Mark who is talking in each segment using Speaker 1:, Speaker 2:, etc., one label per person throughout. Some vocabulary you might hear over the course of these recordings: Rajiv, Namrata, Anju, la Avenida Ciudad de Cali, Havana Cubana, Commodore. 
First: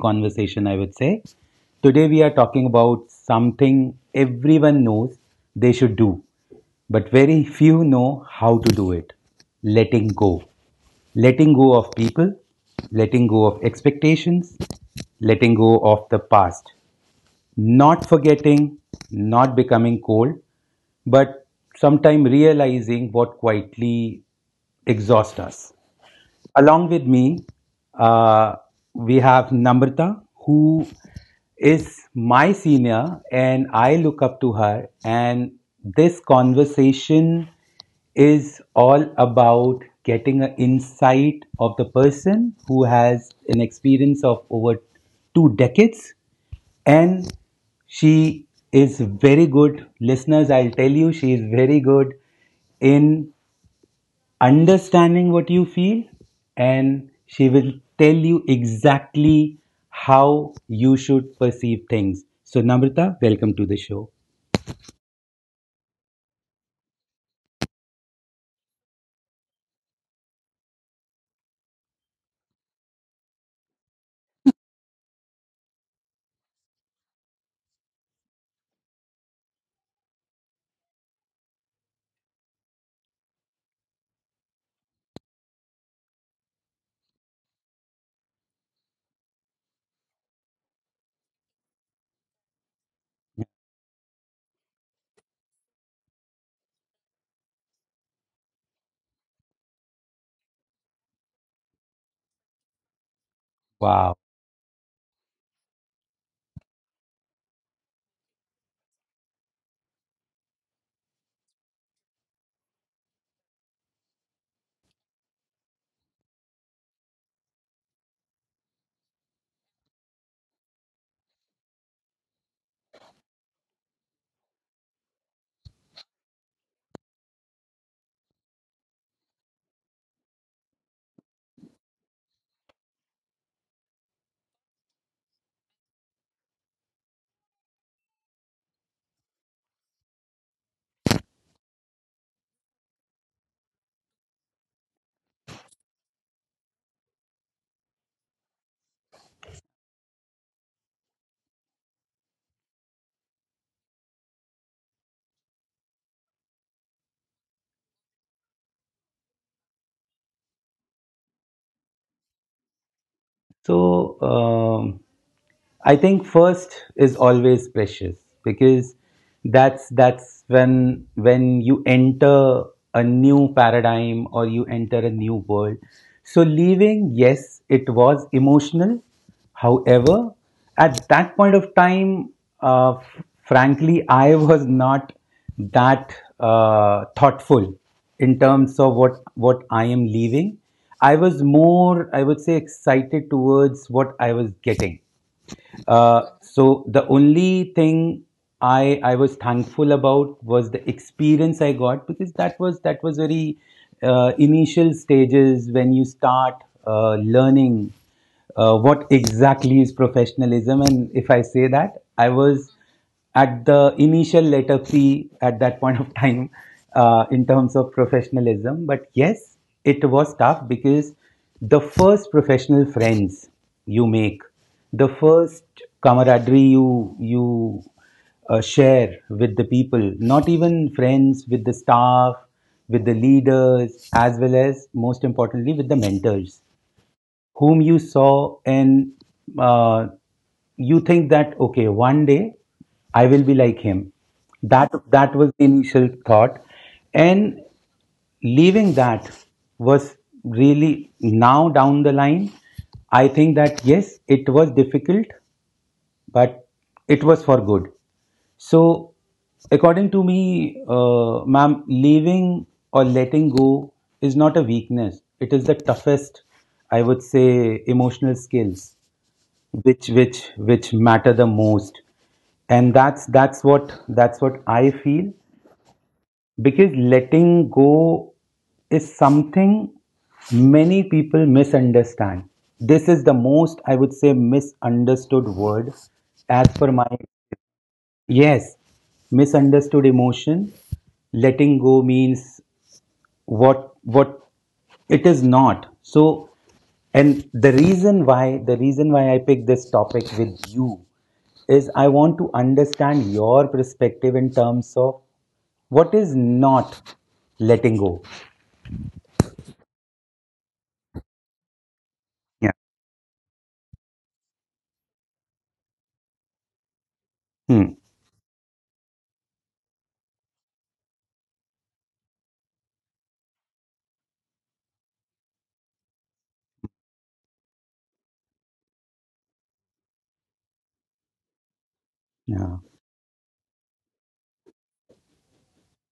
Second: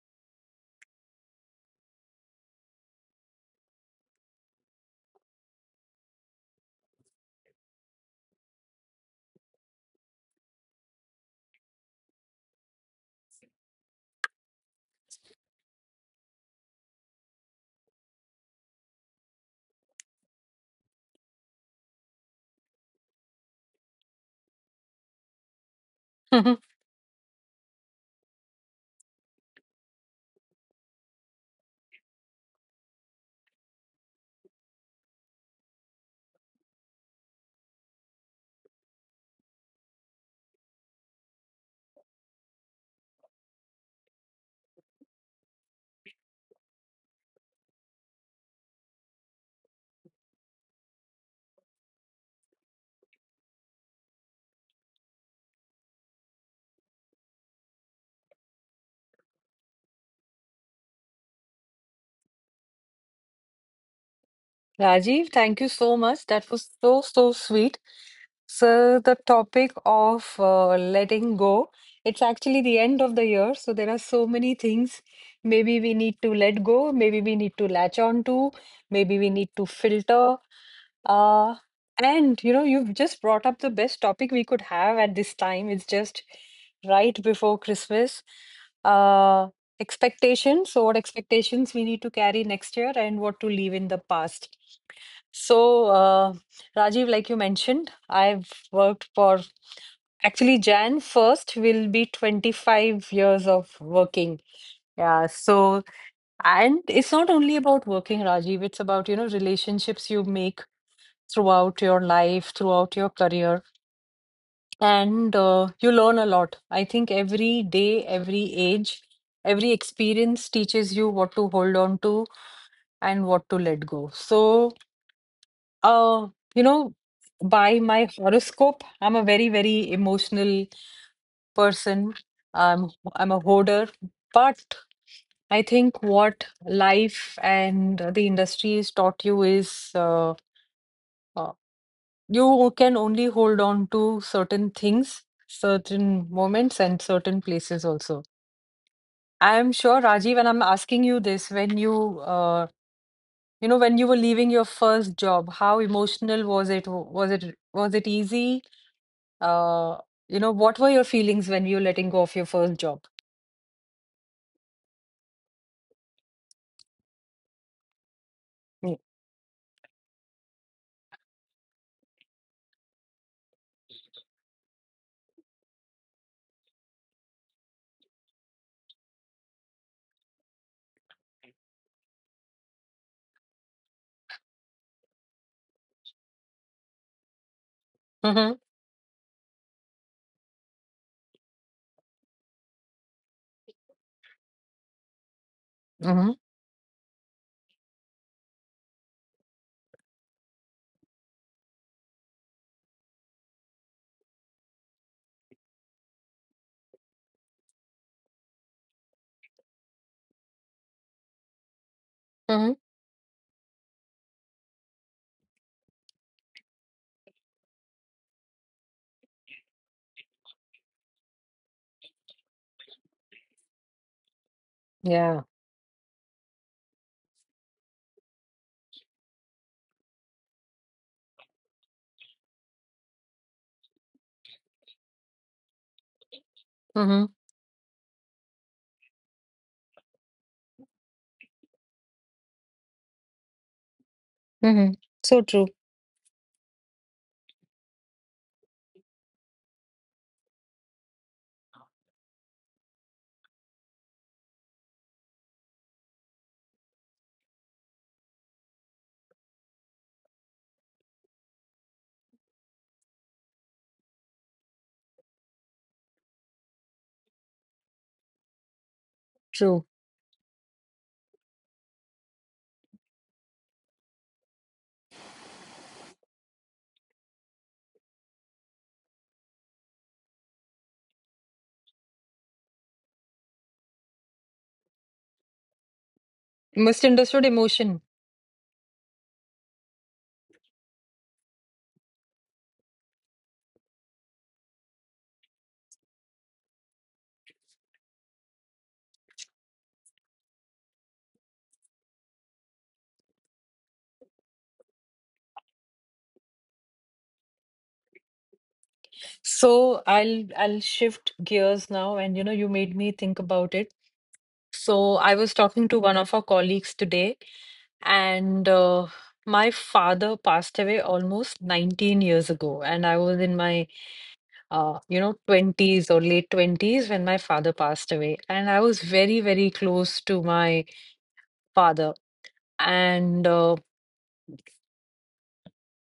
Speaker 1: conversation, I would say. Today we are talking about something everyone knows they should do, but very few know how to do it: letting go. Letting go of people, letting go of expectations, letting go of the past, not forgetting, not becoming cold, but sometime realizing what quietly exhausts us. Along with me, uh, we have Namrata, who is my senior, and I look up to her. And this conversation is all about getting an insight of the person who has an experience of over 2 decades, and she is very good listeners, I'll tell you, she is very good in understanding what you feel, and she will tell you exactly how you should perceive things. So, Namrata, welcome to the show.
Speaker 2: Rajiv, thank you so much. That was so, so sweet. So, the topic of letting go, it's actually the end of the year. So, there are so many things maybe we need to let go, maybe we need to latch on to, maybe we need to filter. Uh, you've just brought up the best topic we could have at this time. It's just right before Christmas. Uh, expectations. So, what expectations we need to carry next year and what to leave in the past. So, Rajiv, like you mentioned, I've worked for actually January 1st will be 25 years of
Speaker 1: Wow.
Speaker 2: working. Yeah, so, and it's not only about working, Rajiv, it's about, relationships you make throughout your life, throughout your career, and you learn a lot. I think every day, every age, every experience teaches you what to hold on to and what to let go. Uh, you know, by my horoscope, I'm a very, very emotional person. Um, I'm a hoarder, but I think what life and the industry has taught you is uh, you can only hold on to certain things, certain moments, and certain places also. I'm sure, Rajiv, and I'm asking you this when when you were leaving your first job, how emotional was it? Was it easy? Uh, what were your feelings when you letting go of your first job?
Speaker 1: So, I think first is always precious
Speaker 2: Mm.
Speaker 1: because that's when you enter a new paradigm or you enter a new world. So leaving, yes, it was emotional. However, at that point of time, frankly, I was not that thoughtful in
Speaker 2: Mm-hmm.
Speaker 1: terms of what I am leaving. I was more, I would say, excited towards what I was getting,
Speaker 2: Mm-hmm.
Speaker 1: so the only thing I was thankful about was the experience I got, because that was very initial stages when you start learning what exactly is professionalism, and if I say that I
Speaker 2: Mm-hmm.
Speaker 1: was at the initial letter P at that point of time in terms of professionalism. But yes, it was tough because the first professional friends you make, the
Speaker 2: Yeah.
Speaker 1: first camaraderie you share with the people, not even friends, with the staff, with the leaders, as well as most importantly with the mentors
Speaker 2: Mm-hmm.
Speaker 1: whom you saw, and uh, you think that okay one day I will be like him.
Speaker 2: Mm-hmm.
Speaker 1: That
Speaker 2: So
Speaker 1: was
Speaker 2: true.
Speaker 1: the initial thought, and leaving that was really, now down the line, I think that yes, it was difficult, but it was for good. So, according to me, ma'am, leaving or letting go is not a weakness. It is the toughest, I would say, emotional skills
Speaker 2: True.
Speaker 1: which matter the most, and that's what I feel, because letting go is something many people misunderstand. This is the most, I would say, misunderstood word as per my.
Speaker 2: Misunderstood emotion.
Speaker 1: Yes, misunderstood emotion. Letting go means what it is not. So, and the reason why I picked this topic with you is I want to understand your perspective in terms of what is not letting go.
Speaker 2: So I'll shift gears now, and you know, you
Speaker 1: Yeah.
Speaker 2: made me think about it. So I was talking to one of our colleagues today,
Speaker 1: Hmm.
Speaker 2: and my father passed away almost 19 years ago, and I was in my 20s or late 20s when my father passed away. And I was very, very close to my father.
Speaker 1: Yeah.
Speaker 2: And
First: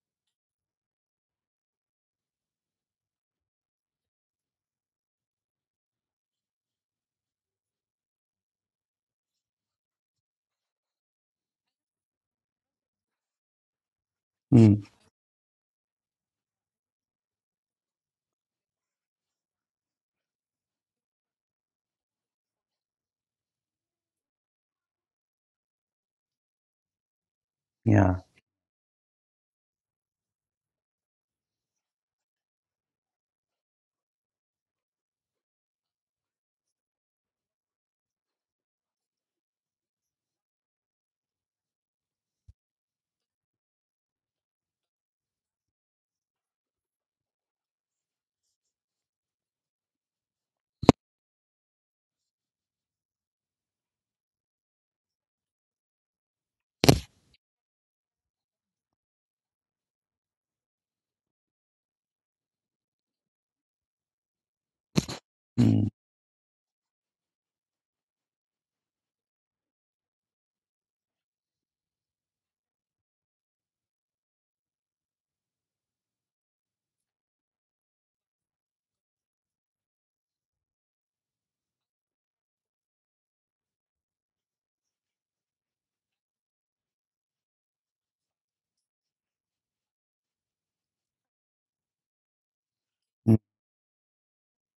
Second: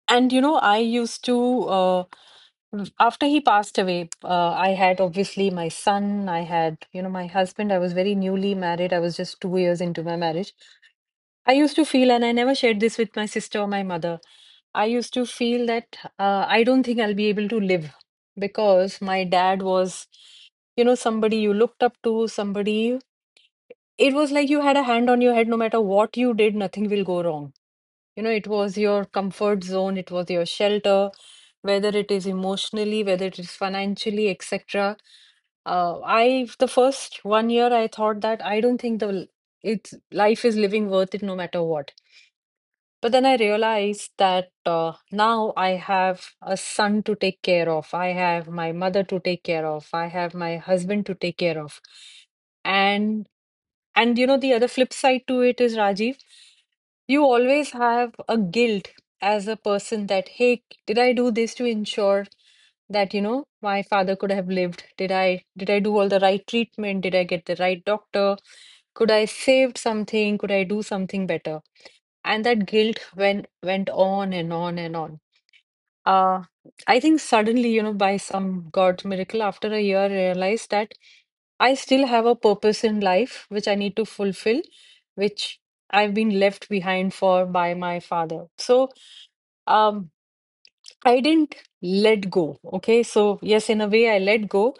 Speaker 2: I used to after he passed away, I had obviously my son, I had, my husband. I was very newly married. I was just 2 years into my marriage. I used to feel, and I never shared this with my sister or my mother.
Speaker 1: Hmm.
Speaker 2: I used to feel that I don't think I'll be able to live because my dad was, you know, somebody you looked up to, somebody. It was like you had a hand on your head, no matter what you did, nothing will go wrong.
Speaker 1: Yeah.
Speaker 2: You know, it was your comfort zone, it was your shelter, whether it is emotionally, whether it is financially, etc. The first one year, I thought that I don't think it's life is living worth it no matter what. But then I realized that now I have a son to take care of. I have my mother to take care of. I have my husband to take care of. And you know the other flip side to it is Rajiv. You always have a guilt as a person that, hey, did I do this to ensure that, you know, my father could have lived? Did I
Speaker 1: Hmm.
Speaker 2: do all the right treatment? Did I get the right doctor? Could I saved something? Could I do something better? And that guilt went on and on and on. Uh, I think suddenly, you know, by some God miracle, after a year, I realized that I still have a purpose in life which I need to fulfill, which I've been left behind for by my father. So, um, I didn't let go. Okay.
Speaker 1: Hmm.
Speaker 2: So, yes, in a way, I let go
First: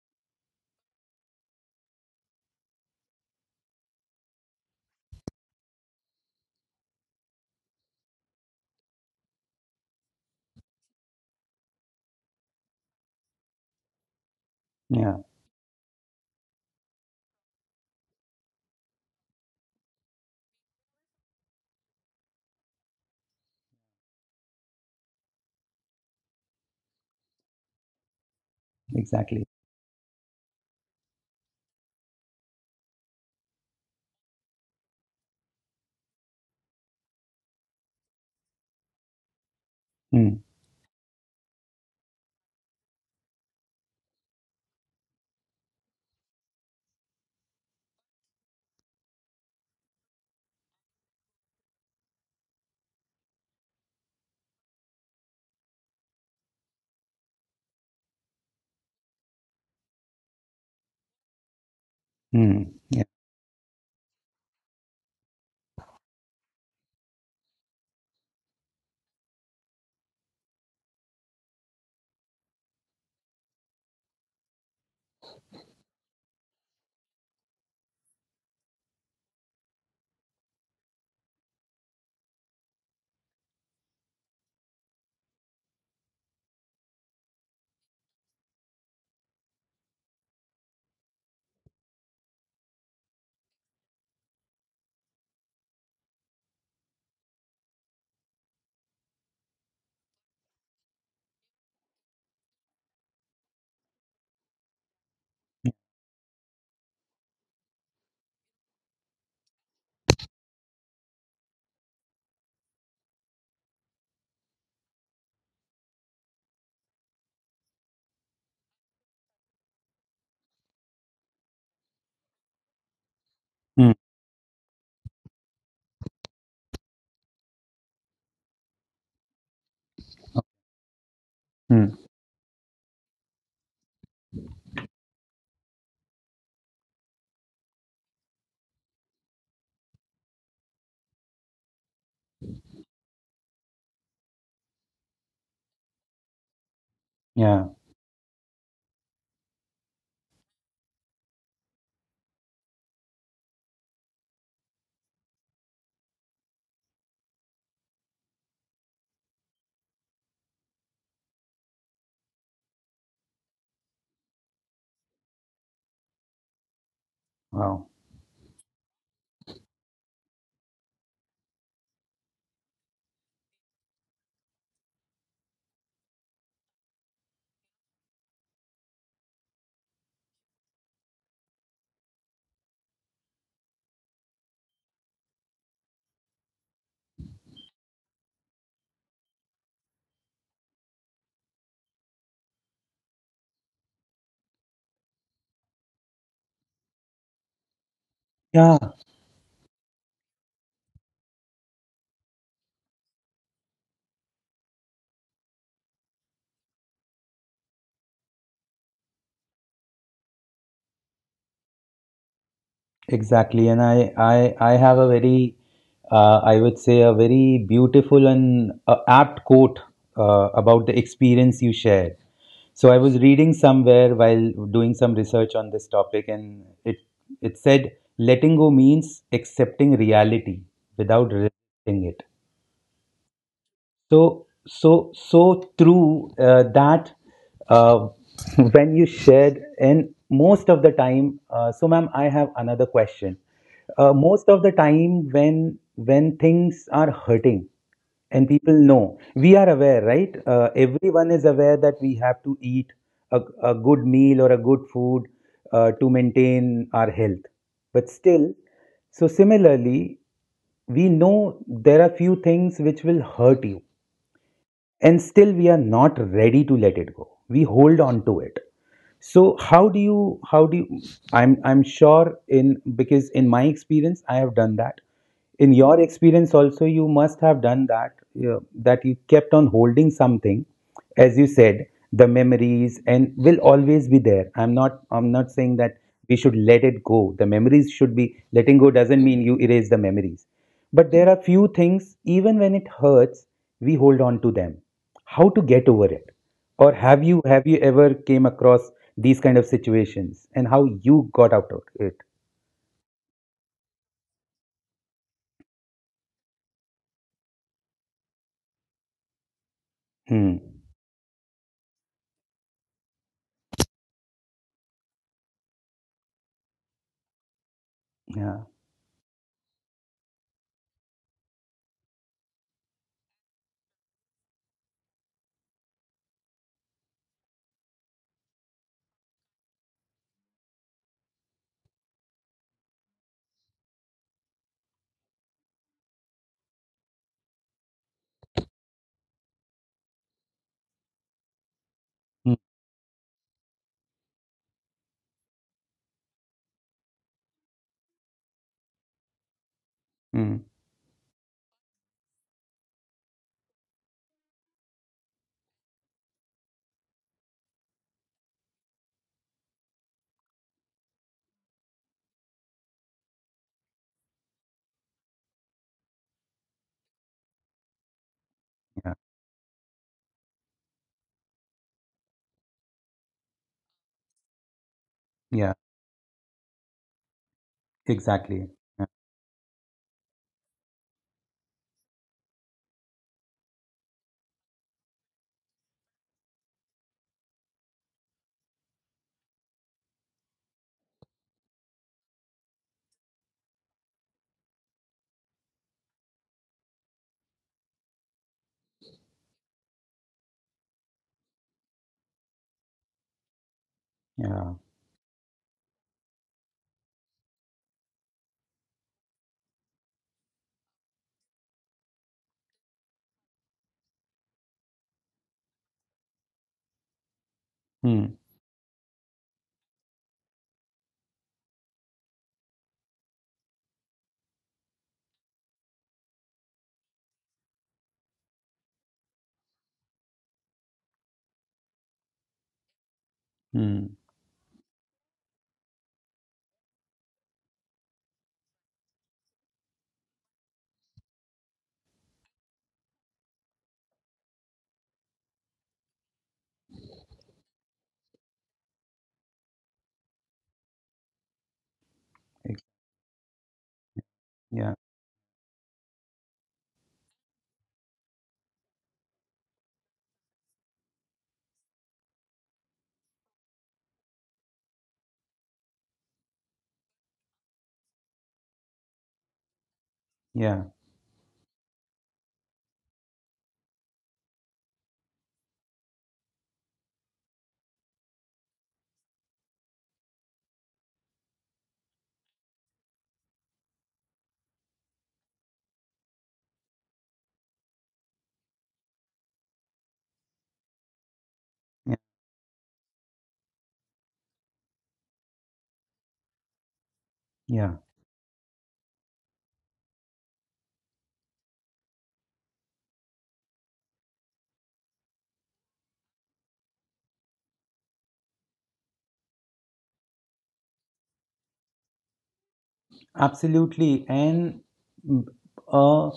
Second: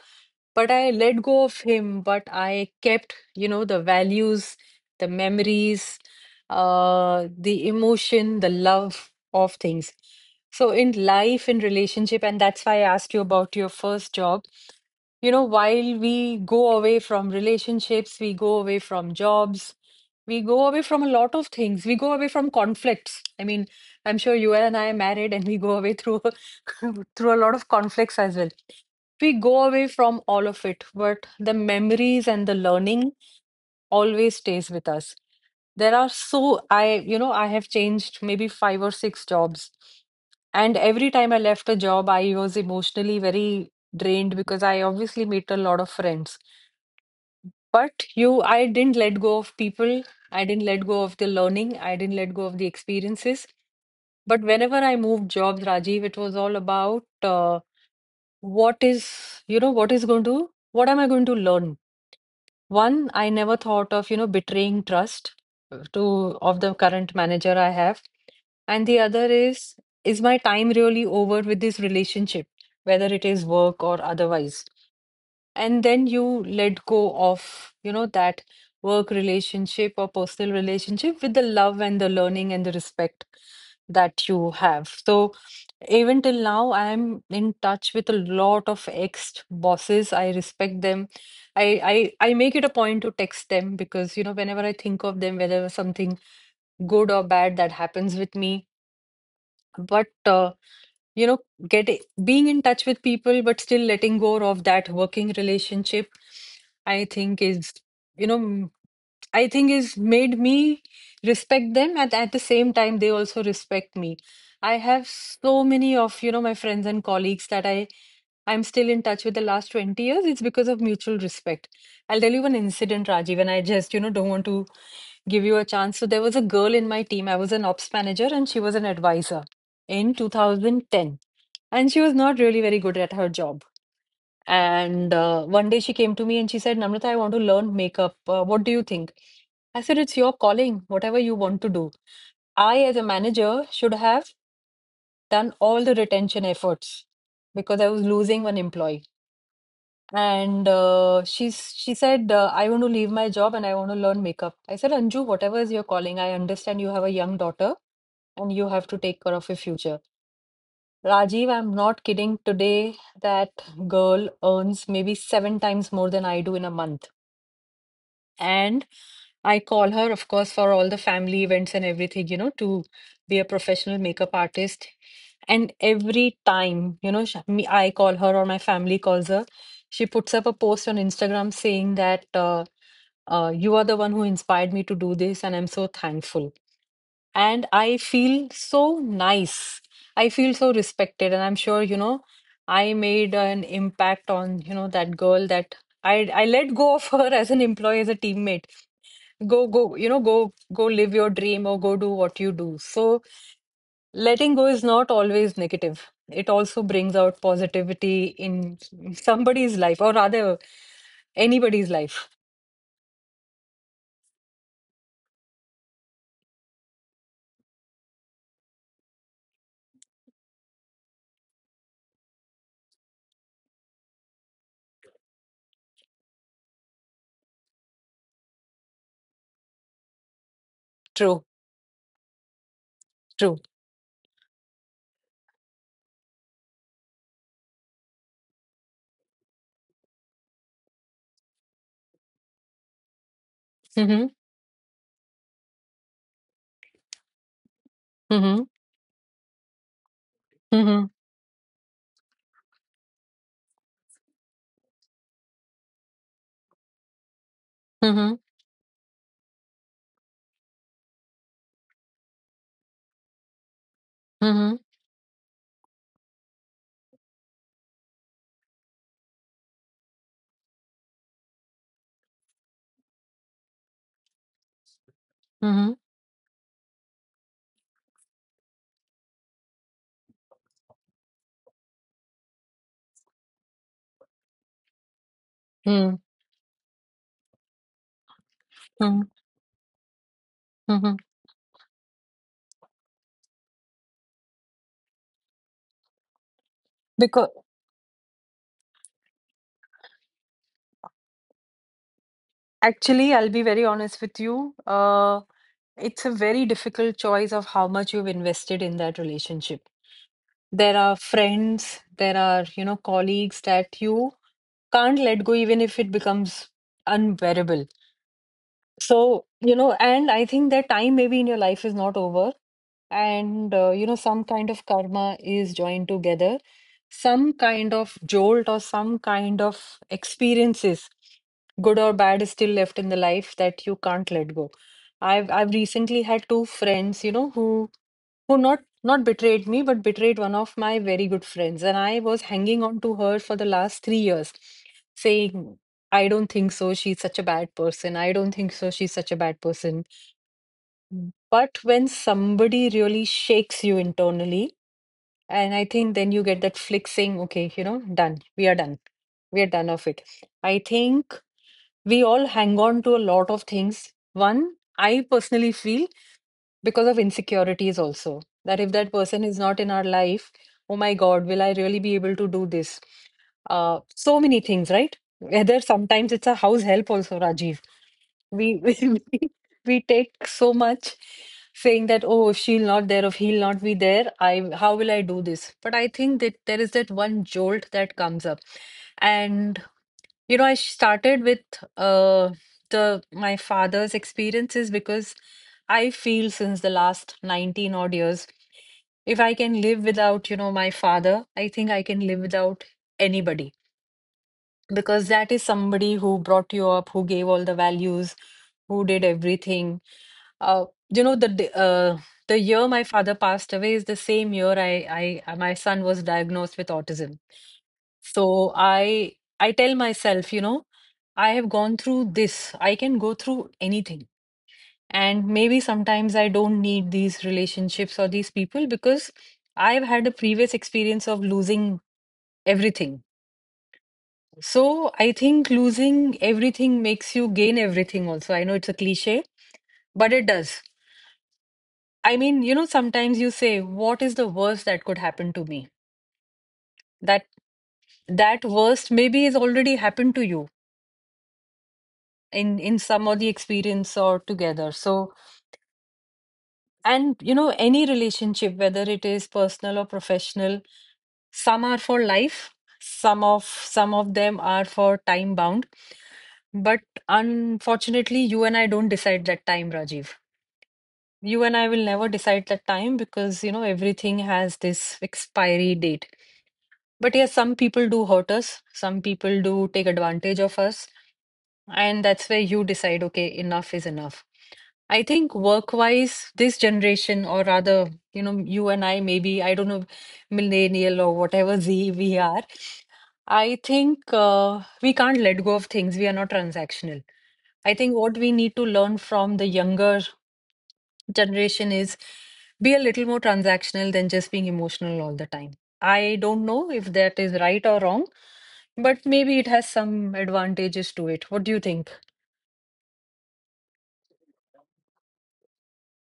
Speaker 2: but I let go of him, but I kept, you know, the values, the memories, the emotion, the love of things. So in life, in relationship, and that's why I asked you about your first job.
Speaker 1: Yeah.
Speaker 2: You know, while we go away from relationships, we go away from jobs, we go away from a lot of things. We go away from conflicts. I mean, I'm sure you and I are married and we go away through through a lot of conflicts as well. We
Speaker 1: Exactly.
Speaker 2: go away from all of it, but the memories and the learning always stays with us. There are I have changed maybe five or six jobs.
Speaker 1: Hmm.
Speaker 2: And every time I left a job, I was emotionally very drained because I obviously made a lot of friends. I didn't let go of people. I didn't let go of the learning. I didn't let go of the experiences. But whenever I moved jobs, Rajiv, it was all about what is, you know, what is going to, what am I going to learn?
Speaker 1: Hmm. Yeah.
Speaker 2: One, I never thought of, you know, betraying trust to of the current manager I have. And the other is my time really over with this relationship, whether it is work or otherwise? And then you let go of, you know, that work relationship or personal relationship with the love and the learning and the respect that you have. So even till now I am in touch with a lot of ex bosses. I respect them. I make it a point to text them because you know whenever I think of them, whether something good or bad that happens with me. But you know get being in touch with people but still letting go of that working relationship, i think is you know I think is made me respect them, and at the same time they also respect me. I have so many of, you know, my friends and colleagues that I'm still in touch with the last 20 years. It's because of mutual respect. I'll tell you one incident, Rajiv, and I
Speaker 1: Hmm.
Speaker 2: just, you know, don't want to give you a chance. So there was a girl in my team. I was an ops manager and she was an advisor in 2010. And
Speaker 1: Hmm.
Speaker 2: she was not really very good at her job. And one day she came to me and she said, Namrata, I want to learn makeup. What do you think? I said, it's your calling, whatever you want to do. I, as a manager, should have done all the retention efforts
Speaker 1: Yeah.
Speaker 2: because I was losing one employee. And she said, I want to leave my job and I want to learn makeup. I said, Anju, whatever is your calling, I understand you have a young daughter and you have to take care of your future. Rajiv, I'm not kidding. Today, that girl earns maybe seven times more than I do in a month.
Speaker 1: Wow.
Speaker 2: And I call her, of course, for all the family events and everything, you know, to be a professional makeup artist. And every time, you know, I call her or my family calls her, she puts up a post on Instagram saying that you are the one who inspired me to do this, and I'm so thankful. And I feel so nice. I feel so respected, and I'm sure, you know, I made an impact on, you know, that girl that I let go of her as an employee, as a teammate.
Speaker 1: Yeah.
Speaker 2: Go, go, you know, go, go, live your dream or go do what you do. So letting go is not always negative. It also brings out positivity in somebody's life or rather anybody's life.
Speaker 1: Exactly, and I have a very, I would say, a very beautiful and apt quote about the experience you shared. So I was reading somewhere while doing some research on this topic, and it said letting go means accepting reality without
Speaker 2: True.
Speaker 1: resisting it.
Speaker 2: True.
Speaker 1: So, so, so true, that uh, when you shared. And most of the time, so ma'am, I have another question.
Speaker 2: Mm-hmm.
Speaker 1: Most of the time, when things are hurting, and
Speaker 2: Mm-hmm.
Speaker 1: people know we are aware, right,
Speaker 2: Mm-hmm.
Speaker 1: everyone is aware that we have to eat a good meal or a good food to maintain our health, but
Speaker 2: Mm-hmm.
Speaker 1: still, so similarly, we know there are few things which will hurt you,
Speaker 2: Mm-hmm.
Speaker 1: and still we are not ready to let it go, we hold on to it. So how do you, how do you, I'm sure, in because in my experience I have done that, in
Speaker 2: Mm-hmm.
Speaker 1: your experience also you must have done that, you know, that you kept on holding something, as you said, the memories and will always be there, I'm not saying that
Speaker 2: Mm-hmm.
Speaker 1: we should let it go, the memories should be, letting go doesn't mean you erase the memories, but
Speaker 2: Mm-hmm.
Speaker 1: there are few things even when it hurts we hold on to them. How to get over it, or have you
Speaker 2: Because
Speaker 1: have you ever came across these kind of situations, and how you got out of it?
Speaker 2: actually I'll be very honest with you. It's a very difficult choice of how much you've invested in that relationship.
Speaker 1: Hmm.
Speaker 2: There are friends, there are, you know, colleagues that you can't let go even if it becomes unbearable.
Speaker 1: Yeah.
Speaker 2: So, you know, and I think that time maybe in your life is not over. And, you know, some kind of karma is joined together, some kind of jolt or some kind of experiences, good or bad, is still left in the life that you can't let go. I've recently had two friends, you know, who not betrayed me, but betrayed one of my very good friends. And I was
Speaker 1: Hmm.
Speaker 2: hanging on to her for the last 3 years, saying I don't think so. She's such a bad person. I don't think so. She's such a bad person.
Speaker 1: Hmm.
Speaker 2: But when somebody really shakes you internally, and I think then you get that flick saying, okay, you know, done. We are done. We are done of it. I think we all hang on to a lot of things. One, I personally feel because of insecurities also that if that
Speaker 1: Yeah.
Speaker 2: person is not in our life, oh my god, will I really be able to do this? So many things, right?
Speaker 1: Yeah.
Speaker 2: Whether sometimes it's a house help also, Rajiv.
Speaker 1: Exactly.
Speaker 2: We
Speaker 1: Yeah.
Speaker 2: we take so much, saying that, oh, if she'll not there, if he'll not be there, I, how will I do this? But I think that there is that one jolt that comes up. And. You know, I started with uh, the my father's experiences because I feel since the last 19 odd years, if I can live without, you know, my father, I think I can live without anybody,
Speaker 1: Yeah.
Speaker 2: because that is somebody who brought you up, who gave all the values, who did everything. You know, the year my father passed away is the same year I my son was diagnosed with autism.
Speaker 1: Hmm.
Speaker 2: So I tell myself, you know, I have gone through this. I can go through anything. And maybe sometimes I don't need these relationships or these people because I've had a previous experience of losing everything.
Speaker 1: Hmm.
Speaker 2: So I think losing everything makes you gain everything also. I know it's a cliche, but it does. I mean, you know, sometimes you say, what is the worst that could happen to me? That that worst maybe has already happened to you in
Speaker 1: Ex-
Speaker 2: some of the experience or together.
Speaker 1: Yeah.
Speaker 2: So, and you know, any relationship, whether it is personal or professional, some are for life, some of them are for time bound. But unfortunately, you and I don't decide that time, Rajiv.
Speaker 1: Yeah.
Speaker 2: You and I will never decide the time because, you know, everything has this expiry date. But yes, some people do hurt us, some people do take advantage of us, and that's where you decide, okay, enough is enough. I think work-wise, this generation, or rather, you know, you and I, maybe, I don't know, millennial or whatever Z
Speaker 1: Yeah.
Speaker 2: we are, I think we can't let go of things. We are not transactional. I
Speaker 1: Yeah.
Speaker 2: think what we need to learn from the younger generation is be a little more transactional than just being emotional all the time. I don't know if that is right or wrong, but maybe it has some advantages to it. What do you think?
Speaker 1: Absolutely. And mm, uh,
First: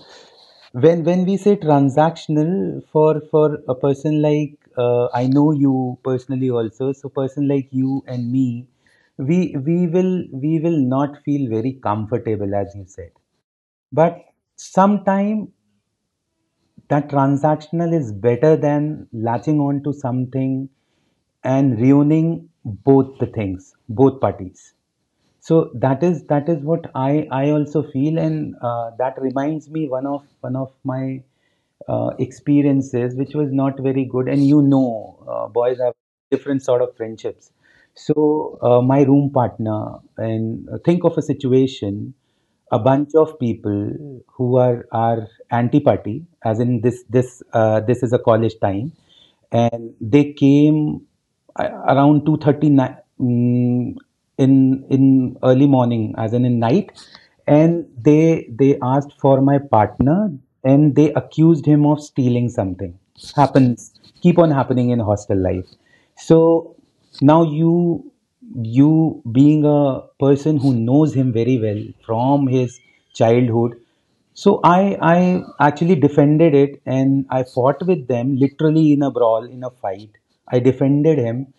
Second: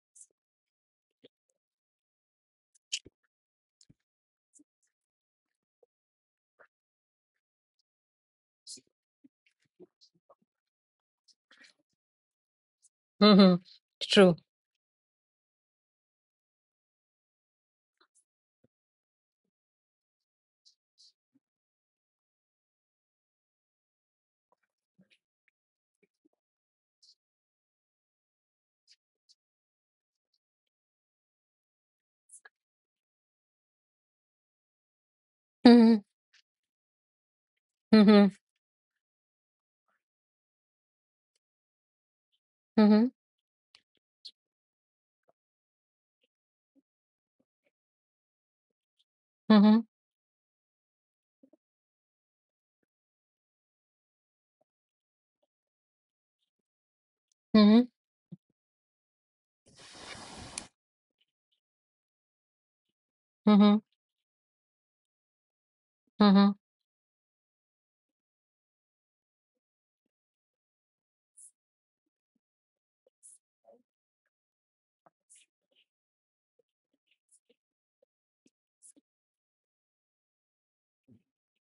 Speaker 1: when we say transactional for a person like I know you personally also, so person like you and me, we will not feel very comfortable as you said.
Speaker 2: Mm-hmm.
Speaker 1: But
Speaker 2: True.
Speaker 1: sometime that transactional is better than latching on to something and ruining both the things, both parties. So that is what I also feel, and that reminds me, one of my experiences which was not very good. And you know, boys have
Speaker 2: Mm-hmm.
Speaker 1: different sort of friendships.
Speaker 2: Mm-hmm.
Speaker 1: So, my room partner, and think of a situation, a
Speaker 2: Mm-hmm.
Speaker 1: bunch of people who are anti-party, as in this, this is a college time,
Speaker 2: Mm-hmm.
Speaker 1: and they came, around 2:30 in early morning, as in night,
Speaker 2: Mm-hmm.
Speaker 1: and they asked for my partner, and they accused him of stealing. Something
Speaker 2: Mm-hmm.
Speaker 1: happens, keep on happening in hostel life. So
Speaker 2: Mm-hmm.
Speaker 1: now, you being a person who knows him very well from his childhood, so I actually defended it, and I fought with them literally in a brawl, in a fight. I defended him,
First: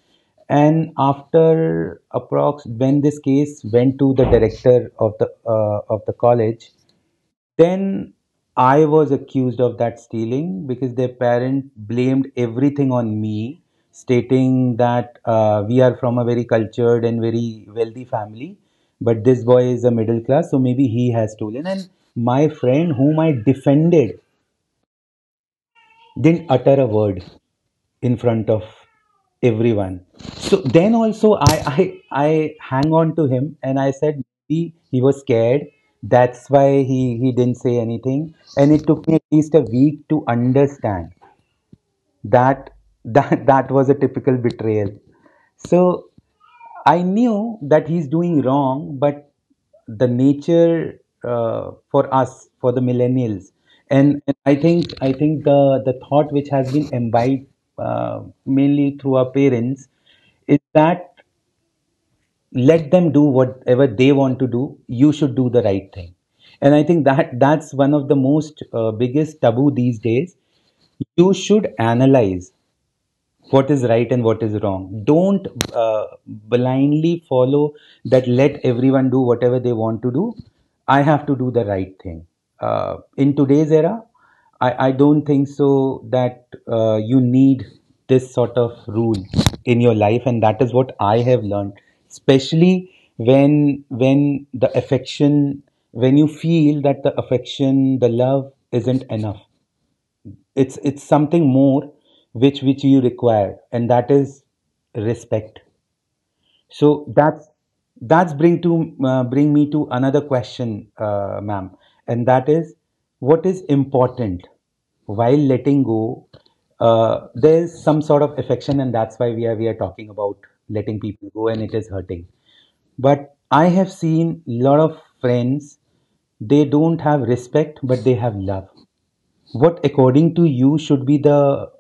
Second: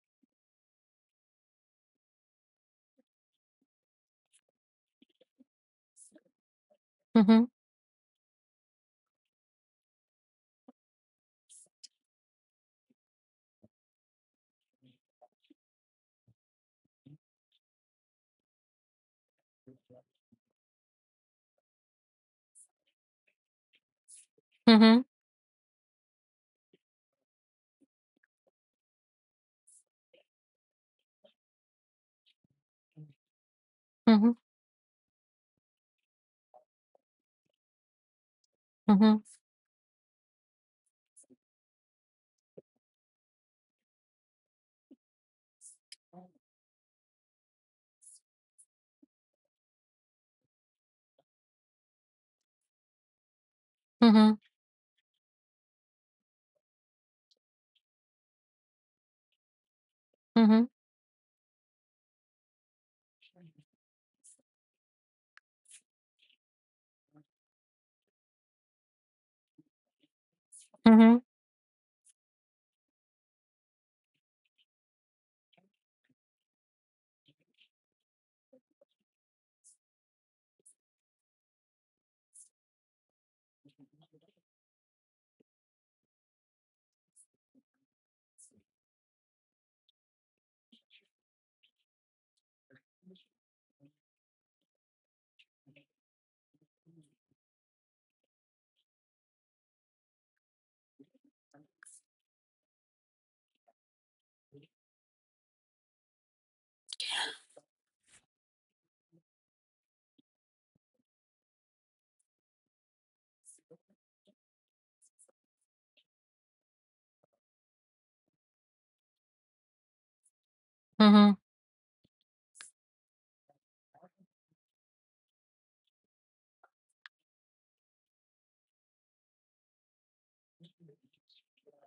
Speaker 1: and after approx, when this case went to the director of the college,
Speaker 2: Mm-hmm.
Speaker 1: then I was accused of that stealing, because their parent blamed everything on me, stating that, we are from a very cultured and very wealthy family, but this boy is a middle class, so maybe he has stolen. And my friend, whom I defended,
Speaker 2: Mm-hmm.
Speaker 1: didn't utter a word in front of everyone. So then also I hang on to him and I said,
Speaker 2: Mm-hmm.
Speaker 1: he was scared. That's why he didn't say anything. And it took me
Speaker 2: Mm-hmm.
Speaker 1: at least a week to understand that that was a typical betrayal. So I knew that he's doing wrong, but the nature, for us, for the millennials, and,
Speaker 2: Mm-hmm.
Speaker 1: and I think the thought which has been imbibed uh, mainly through our parents, is
Speaker 2: Mm-hmm.
Speaker 1: that let them do whatever they want to do, you should do the right thing. And I think that that's one of the most biggest taboo these days.
Speaker 2: Mm-hmm.
Speaker 1: You should analyze what is right and what is wrong. Don't blindly follow that let everyone do whatever they want to do. I have to do the right thing. In today's era, I don't think so that you need this sort of rule in your life, and that is what I have learned, especially when the affection, when you feel that the affection, the love isn't enough, it's something more which you require, and that is respect. So that's, bring me to another question, ma'am, and that is what is important while letting go. There is some sort of affection, and that's why we are talking about letting
Speaker 2: Mm-hmm.
Speaker 1: people go, and it is hurting. But I have seen lot of friends. They don't have respect, but they have love. What, according to you, should be the,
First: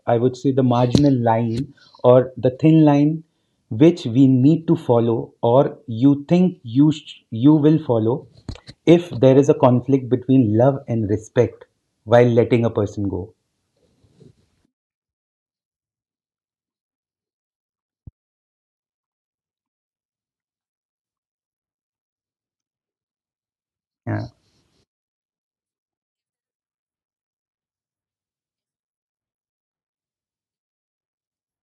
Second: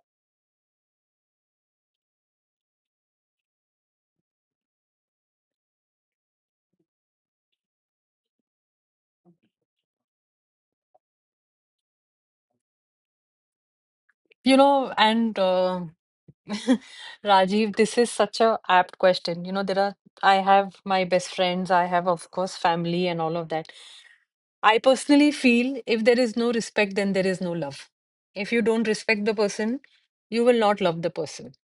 Speaker 1: I would say, the marginal line or the thin line which we need to follow, or you think you will follow, if there is a conflict between love and respect while letting a person go?
Speaker 2: You know, and Rajiv, this is such a apt question. You know, there are, I have my best friends, I have, of course, family and all of that.
Speaker 1: Yeah.
Speaker 2: I personally feel if there is no respect, then there is no love. If you don't respect the person, you will not love the person.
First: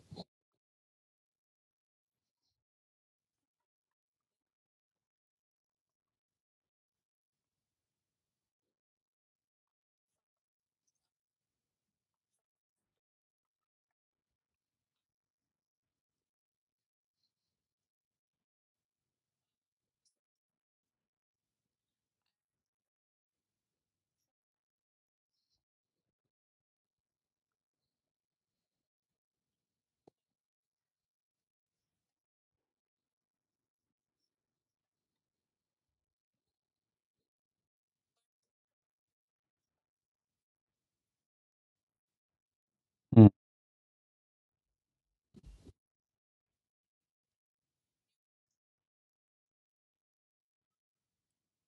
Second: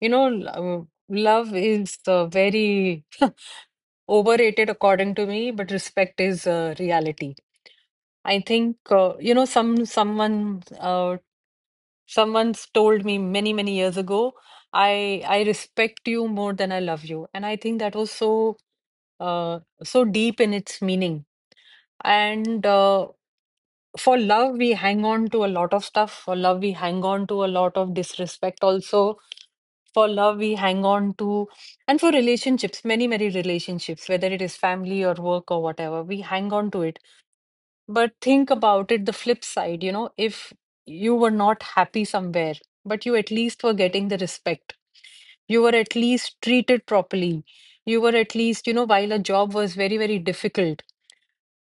Speaker 2: You know, love is very overrated according to me, but respect is reality. I think you know, someone someone's told me many, many years ago, I respect you more than I love you. And I think that was so so deep in its meaning. And for love, we hang on to a lot of stuff. For love, we hang on to a lot of disrespect also. For love, we hang on to, and for relationships, many, many relationships, whether it is family or work or whatever, we hang on to it. But think about it, the flip side, you know, if you were not happy somewhere, but you
Speaker 1: Mm.
Speaker 2: at least were getting the respect, you were at least treated properly, you were at least, you know, while a job was very, very difficult,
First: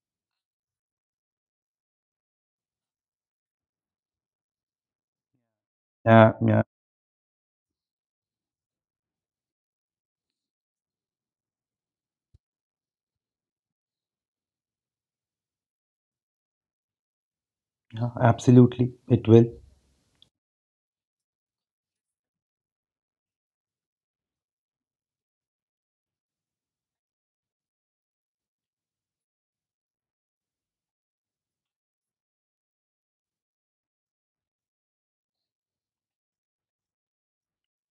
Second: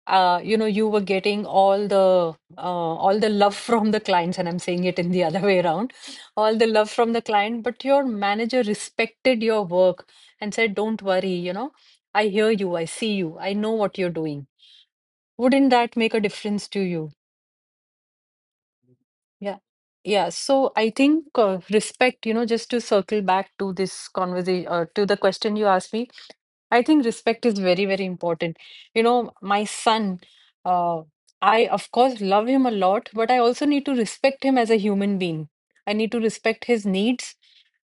Speaker 2: you know, you were getting all the love from the clients, and I'm saying it in the other way around,
Speaker 1: Yeah.
Speaker 2: all
Speaker 1: Yeah.
Speaker 2: the love from the client, but your manager respected your work and said, "Don't worry, you know, I hear you, I see you, I know what you're doing." Wouldn't that make a difference to you?
Speaker 1: Yeah, absolutely it will.
Speaker 2: Yeah. Yeah, so I think respect, you know, just to circle back to this conversation, to the question you asked me, I think respect is very, very important. You know, my son, uh, I of course love him a lot, but I also need to respect him as a human being. I need to respect his needs.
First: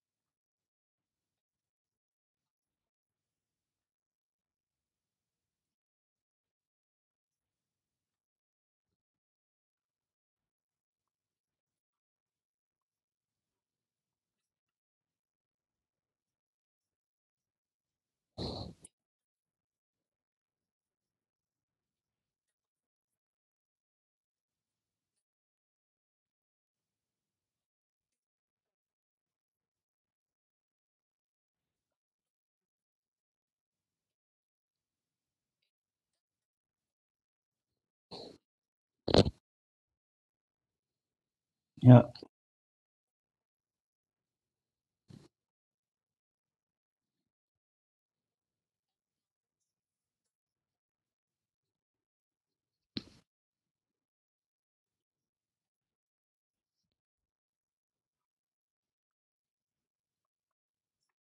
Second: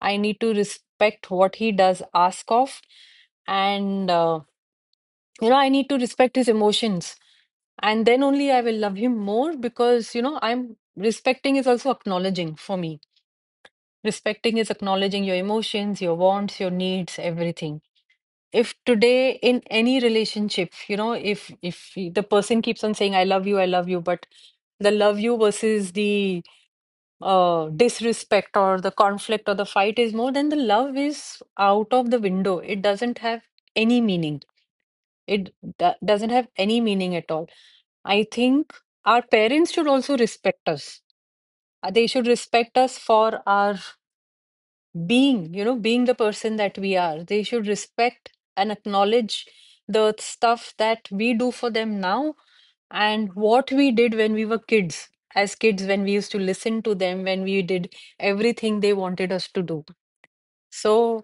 Speaker 2: I need to respect what he does ask of. And, you know, I need to respect his emotions. And then only I will love him more because, you know, I'm respecting is also acknowledging for me. Respecting is acknowledging your emotions, your wants, your needs, everything. If today in any relationship, you know, if the person keeps on saying, I love you, I love you, but the love you versus the disrespect or the conflict or the fight is more, then the love is out of the window. It doesn't have any meaning. It doesn't have any meaning at all. I think our parents should also respect us.
Speaker 1: Yeah.
Speaker 2: They should respect us for our being, you know, being the person that we are. They should respect and acknowledge the stuff that we do for them now and what we did when we were kids. As kids, when we used to listen to them, when we did everything they wanted us to do. So,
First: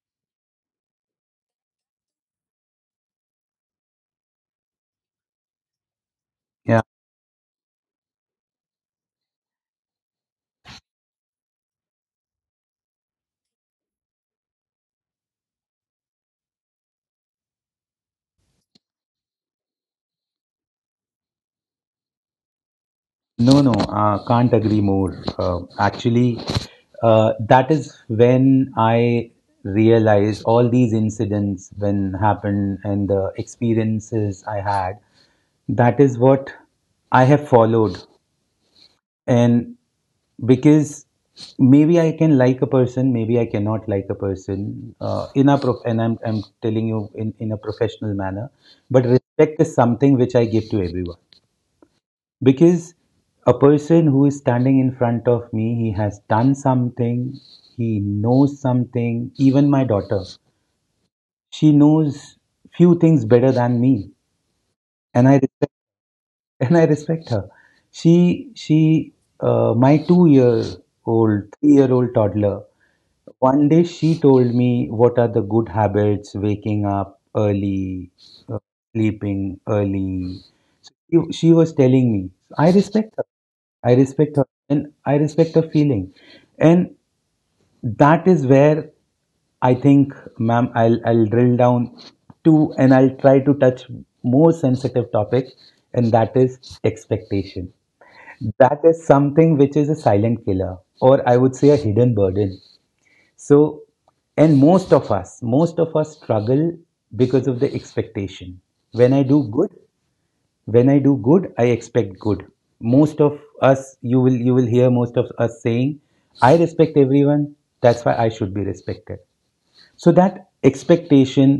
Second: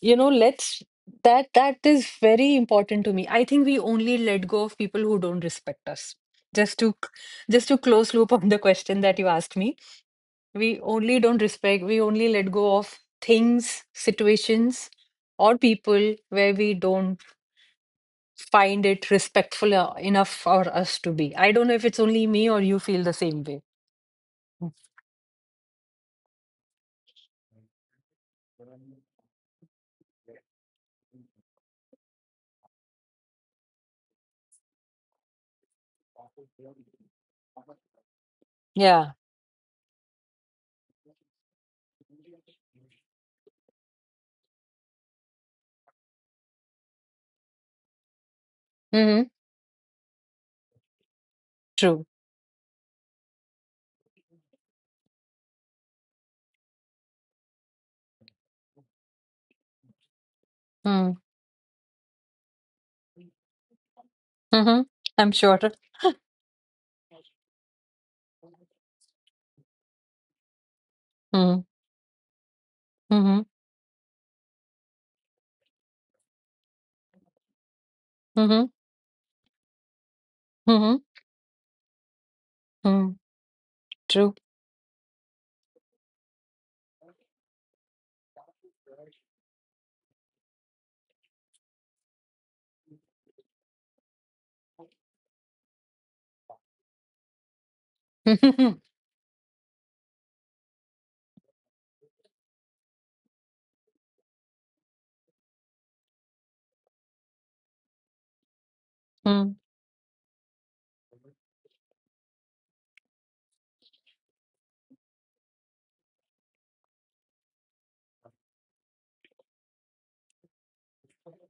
Speaker 2: you know, let's, that that is very important to me. I think we only let go of people who don't respect us. Just
Speaker 1: Yeah.
Speaker 2: to just to close loop on the question that you asked me, we only don't respect, we only let go of things, situations, or people where we don't find it respectful enough for us to be. I don't know if it's only me or you feel the same way.
Speaker 1: No, no, can't agree more. Actually, that is when I realized all these incidents when happened and the experiences I had. That is what I have followed,
Speaker 2: Yeah.
Speaker 1: and because maybe I can like a person, maybe I cannot like a person and I'm telling you in a professional manner. But
Speaker 2: Mm-hmm.
Speaker 1: respect is something which I give to everyone.
Speaker 2: True.
Speaker 1: Because a person who is standing in front of me, he has done something, he knows something. Even my daughter,
Speaker 2: Mm-hmm.
Speaker 1: she knows few things better than me,
Speaker 2: Mm-hmm. I'm
Speaker 1: and I
Speaker 2: sure.
Speaker 1: respect, and I respect her. She My 2-year old,
Speaker 2: Mm,
Speaker 1: 3-year old toddler.
Speaker 2: mm-hmm,
Speaker 1: One day she told me what are the good habits: waking up early, uh,
Speaker 2: mm-hmm,
Speaker 1: sleeping early.
Speaker 2: mm-hmm,
Speaker 1: She was telling me. I
Speaker 2: mm,
Speaker 1: respect I
Speaker 2: true.
Speaker 1: respect her and I respect her feeling. And that is where I think, ma'am, I'll drill down to, and I'll try to touch more sensitive topic, and that is expectation. That is something which is a silent killer, or I would say a hidden burden. So, and most of us struggle because of the expectation. When I do
Speaker 2: Mm.
Speaker 1: good, when I do good I expect good. Most of us, you will hear most of us saying I respect everyone, that's why I should be respected. So that expectation,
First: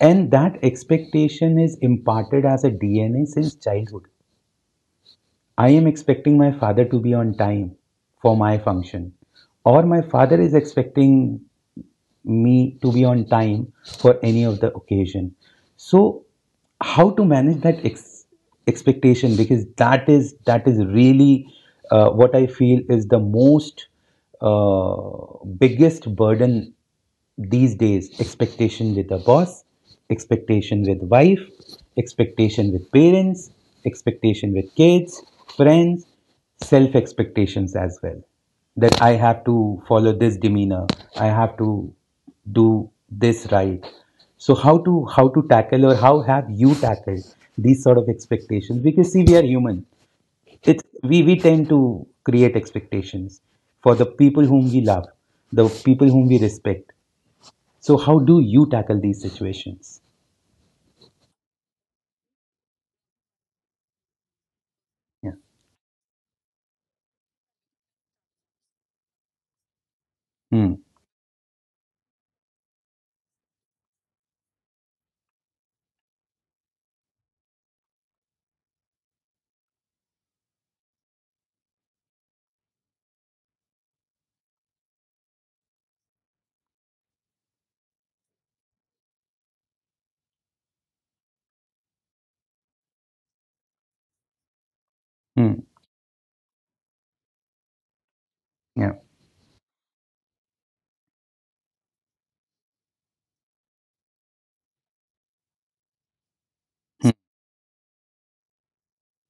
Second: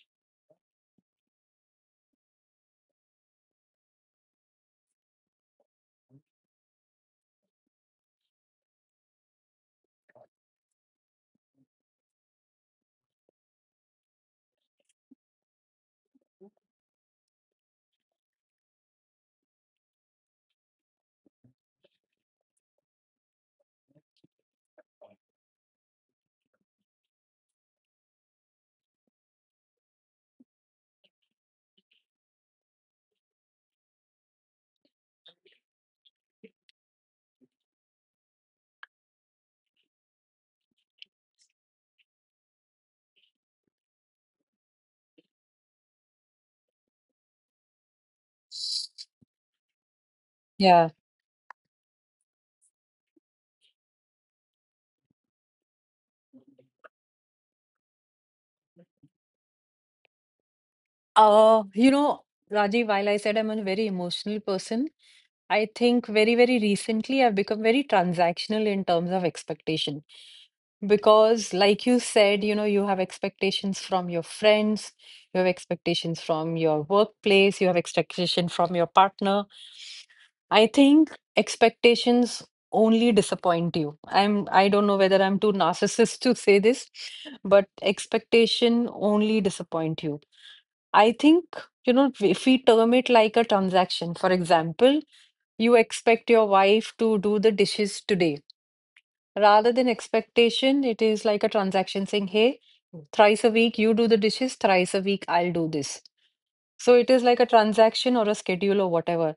Speaker 1: and that expectation is imparted as a DNA since childhood. I am expecting my father to be on time for my function, or my father is expecting me to be on time for any of the occasion. So how to manage that expectation, because that is really what I feel is the most biggest burden these days. Expectation with the boss, expectation with wife, expectation with parents, expectation with kids, friends, self expectations as well, that I have to follow this demeanor. I have to do this right. So how to tackle, or how have you tackled these sort of expectations? Because see, we are human. It's
Speaker 2: Yeah.
Speaker 1: we tend to create expectations for the people whom we love, the people whom we respect. So how do you tackle these situations?
Speaker 2: You know, Rajiv, while I said I'm a very emotional person,
Speaker 1: Yeah.
Speaker 2: I think very, very recently I've become very transactional in terms of expectation
Speaker 1: Hmm.
Speaker 2: because, like you said, you know, you have expectations from your friends, you have expectations from your workplace, you have expectation from your partner. I think expectations only disappoint you. I don't know whether I'm too narcissist to say this, but expectation only disappoint you. I think, you know, if we term it like a transaction, for example,
Speaker 1: Hmm.
Speaker 2: you expect your wife to do the dishes today.
Speaker 1: Yeah.
Speaker 2: Rather than expectation, it is like a transaction saying, hey, thrice a week you do the dishes, thrice a week I'll do this. So it is like a transaction or a schedule or whatever.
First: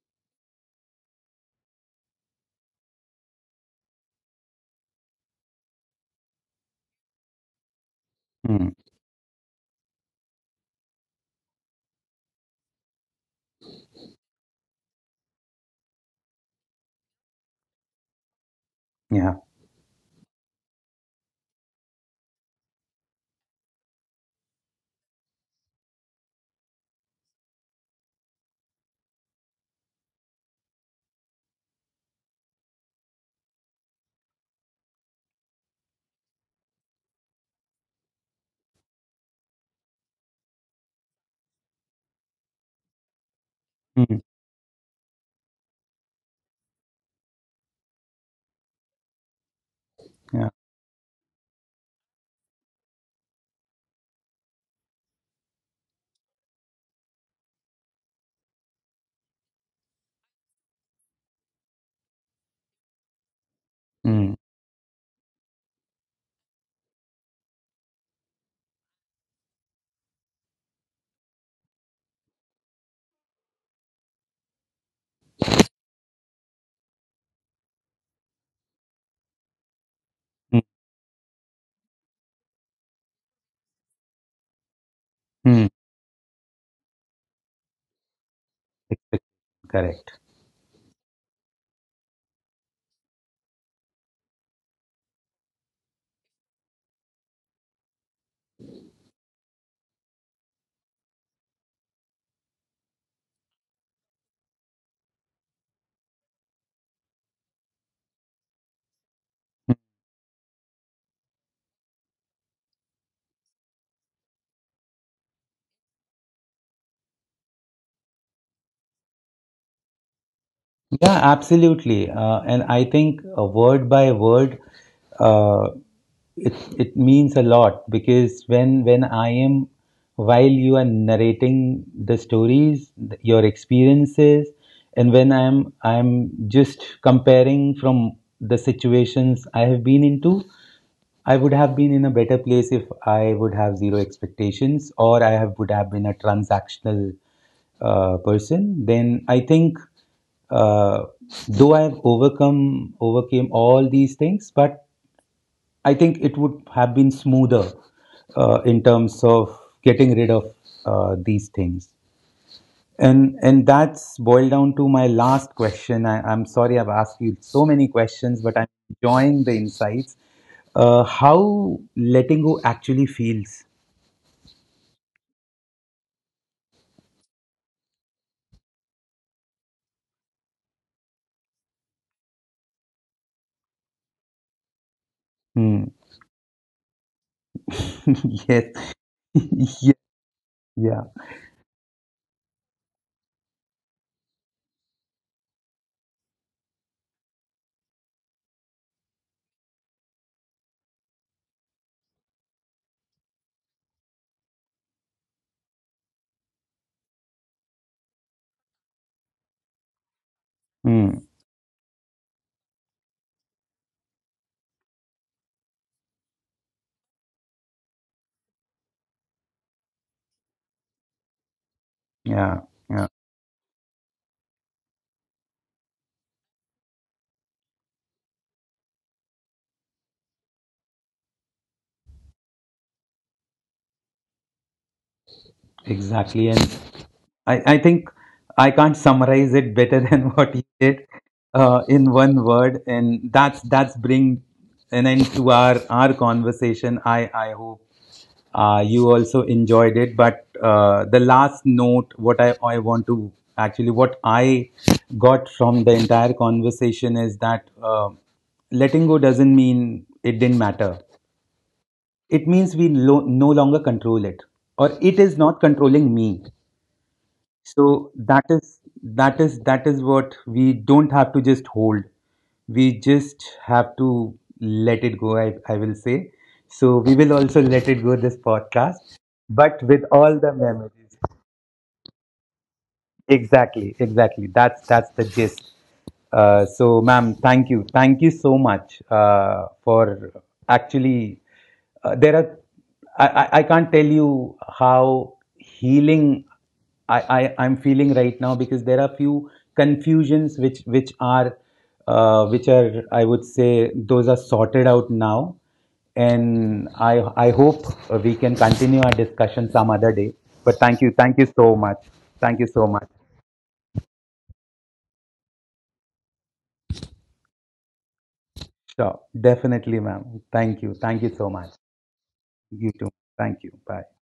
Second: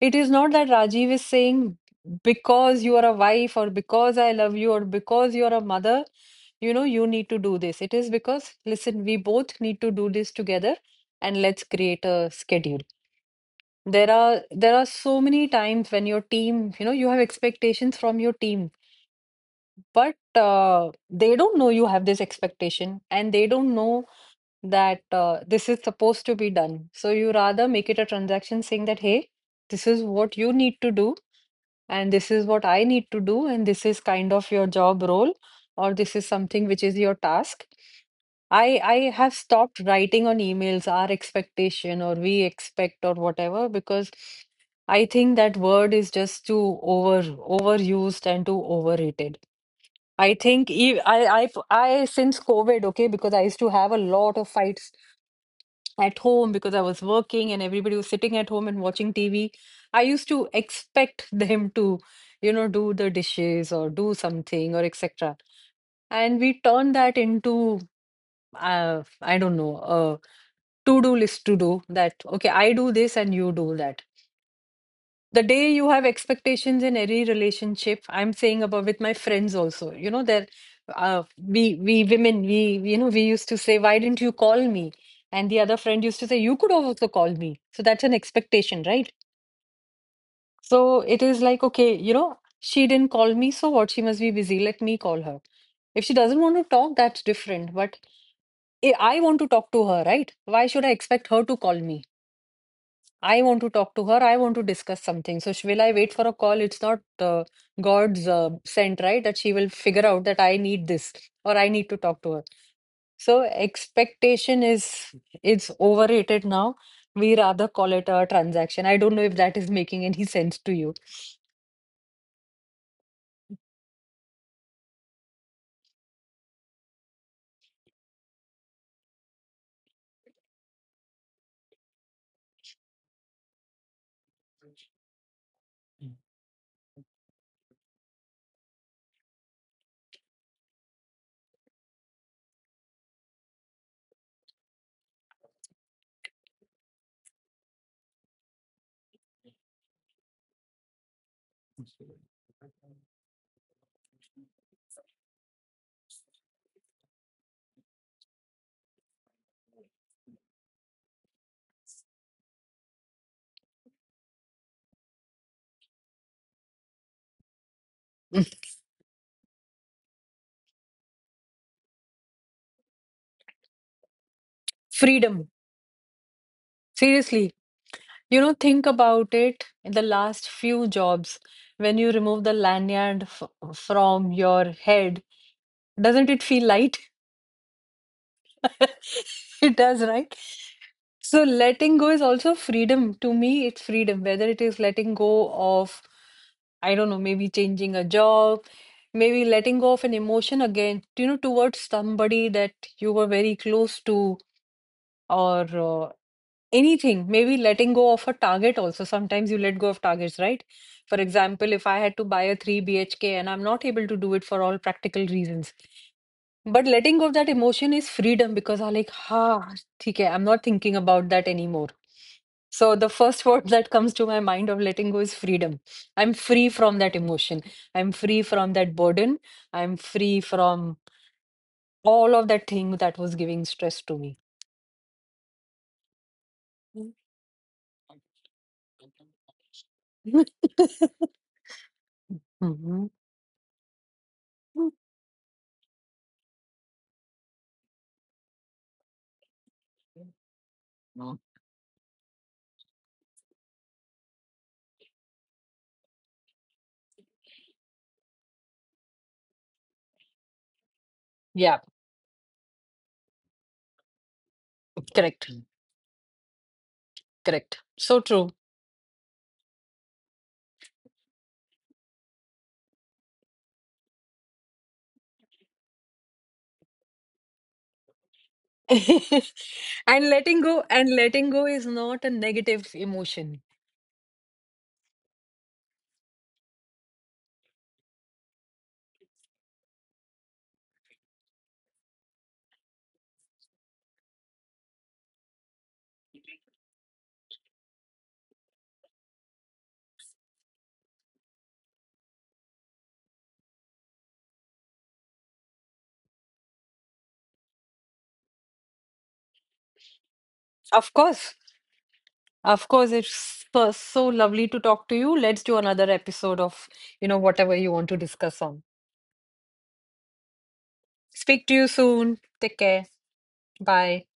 Speaker 2: It is not that Rajiv is saying, because you are a wife or because I love you or because you are a mother, you know, you need to do this. It is because,
Speaker 1: Hmm.
Speaker 2: listen, we both need to do this together and let's create a schedule. There are so many times when your team, you know, you have expectations from your team,
Speaker 1: Yeah.
Speaker 2: but they don't know you have this expectation, and they don't know that this is supposed to be done. So you rather make it a transaction saying that, hey, this is what you need to do and this is what I need to do, and this is kind of your job role, or this is something which is your task. I have stopped writing on emails our expectation or we expect or whatever because
Speaker 1: Hmm.
Speaker 2: I think that word is just too overused and too overrated. I
Speaker 1: Yeah.
Speaker 2: think I since COVID, okay, because I used to have a lot of fights at home because I was working and everybody was sitting at home and watching TV. I used to expect them to, you know, do the dishes or do
Speaker 1: Hmm.
Speaker 2: something or etc. And we turned that into, I don't know, a to-do list to do that. Okay, I do this and you do that. The day you have expectations in any relationship, I'm saying about with my friends also, you know, there,
Speaker 1: Hmm.
Speaker 2: uh, we we women, you know, we used to say, why didn't you call me? And the
Speaker 1: Hmm.
Speaker 2: other friend used to say, you could have also call me. So that's an expectation, right?
Speaker 1: Expect- Correct.
Speaker 2: So it is like, okay, you know, she didn't call me, so what, she must be busy, let me call her. If she doesn't want to talk, that's different, but I want to talk to her, right? Why should I expect her to call me? I want to talk to her. I want to discuss something. So will I wait for a call? It's not God's, sent, right? That she will figure out that I need this or I need to talk to her. So expectation is, it's overrated now. We rather call it a transaction. I don't know if that is making any sense to you.
Speaker 1: Yeah, absolutely. And I think word by word, uh, it it means a lot, because when I am, while you are narrating the stories, your experiences, and when I'm just comparing from the situations I have been into, I would have been in a better place if I would have zero expectations, or would have been a transactional person. Then I think, uh, though I've overcome overcame all these things, but I think it would have been smoother in terms of getting rid of these things. And that's boiled down to my last question. I'm sorry I've asked you so many questions, but I'm enjoying the insights. How letting go actually feels.
Speaker 2: Freedom. Seriously, you know, think about it. In the last few jobs, when you remove the lanyard from your head,
Speaker 1: Hmm.
Speaker 2: doesn't it feel light?
Speaker 1: Yes.
Speaker 2: It
Speaker 1: Yeah.
Speaker 2: does, right?
Speaker 1: Yeah.
Speaker 2: So letting go is also freedom. To me, it's freedom, whether it is letting go of, I don't know, maybe changing a job, maybe letting go of an emotion again, you know, towards somebody that you were very close to, or? Anything, maybe letting go of a target also. Sometimes you let go of targets, right? For
Speaker 1: Hmm.
Speaker 2: example, if I had to buy a 3 BHK and I'm not able to do it for all practical reasons, but letting go of that emotion is freedom because I'm like, ha, okay, I'm not thinking about that anymore.
Speaker 1: Yeah.
Speaker 2: So
Speaker 1: Yeah.
Speaker 2: the first word that comes to my mind of letting go is freedom. I'm free from that emotion. I'm free from that burden. I'm free from all of that thing that was giving stress to me.
Speaker 1: Exactly. And I think I can't summarize it better than what you did in one word,
Speaker 2: Mhm.
Speaker 1: and that's bring an end to our conversation. I hope you also enjoyed it. But the last note, what I want to actually, what I got from the entire conversation is that, letting go doesn't mean it didn't matter.
Speaker 2: Yeah,
Speaker 1: It means we no longer control it, or it is
Speaker 2: correct,
Speaker 1: not controlling me,
Speaker 2: correct.
Speaker 1: so
Speaker 2: So
Speaker 1: that
Speaker 2: true.
Speaker 1: is that is that is what we don't have to just hold. We just have to let it go, I will say. So we will also let it go this podcast, but with all the
Speaker 2: And
Speaker 1: memories.
Speaker 2: letting go is not a negative emotion.
Speaker 1: Exactly, exactly. That's the gist. So, ma'am, thank you so much for actually. There are, I can't tell you how healing I'm feeling right now, because there are few confusions which are which are, I would say, those are sorted out now, and I hope we can continue our discussion some other day. But
Speaker 2: Of
Speaker 1: thank you
Speaker 2: course,
Speaker 1: so much, thank you so
Speaker 2: of
Speaker 1: much.
Speaker 2: course, it's so, so lovely to talk to you. Let's do another episode of, you know, whatever you want to discuss on.
Speaker 1: Sure, definitely, ma'am. Thank you. Thank you so
Speaker 2: Speak
Speaker 1: much.
Speaker 2: to you soon. Take
Speaker 1: You
Speaker 2: care.
Speaker 1: too. Thank you. Bye.
Speaker 2: Bye.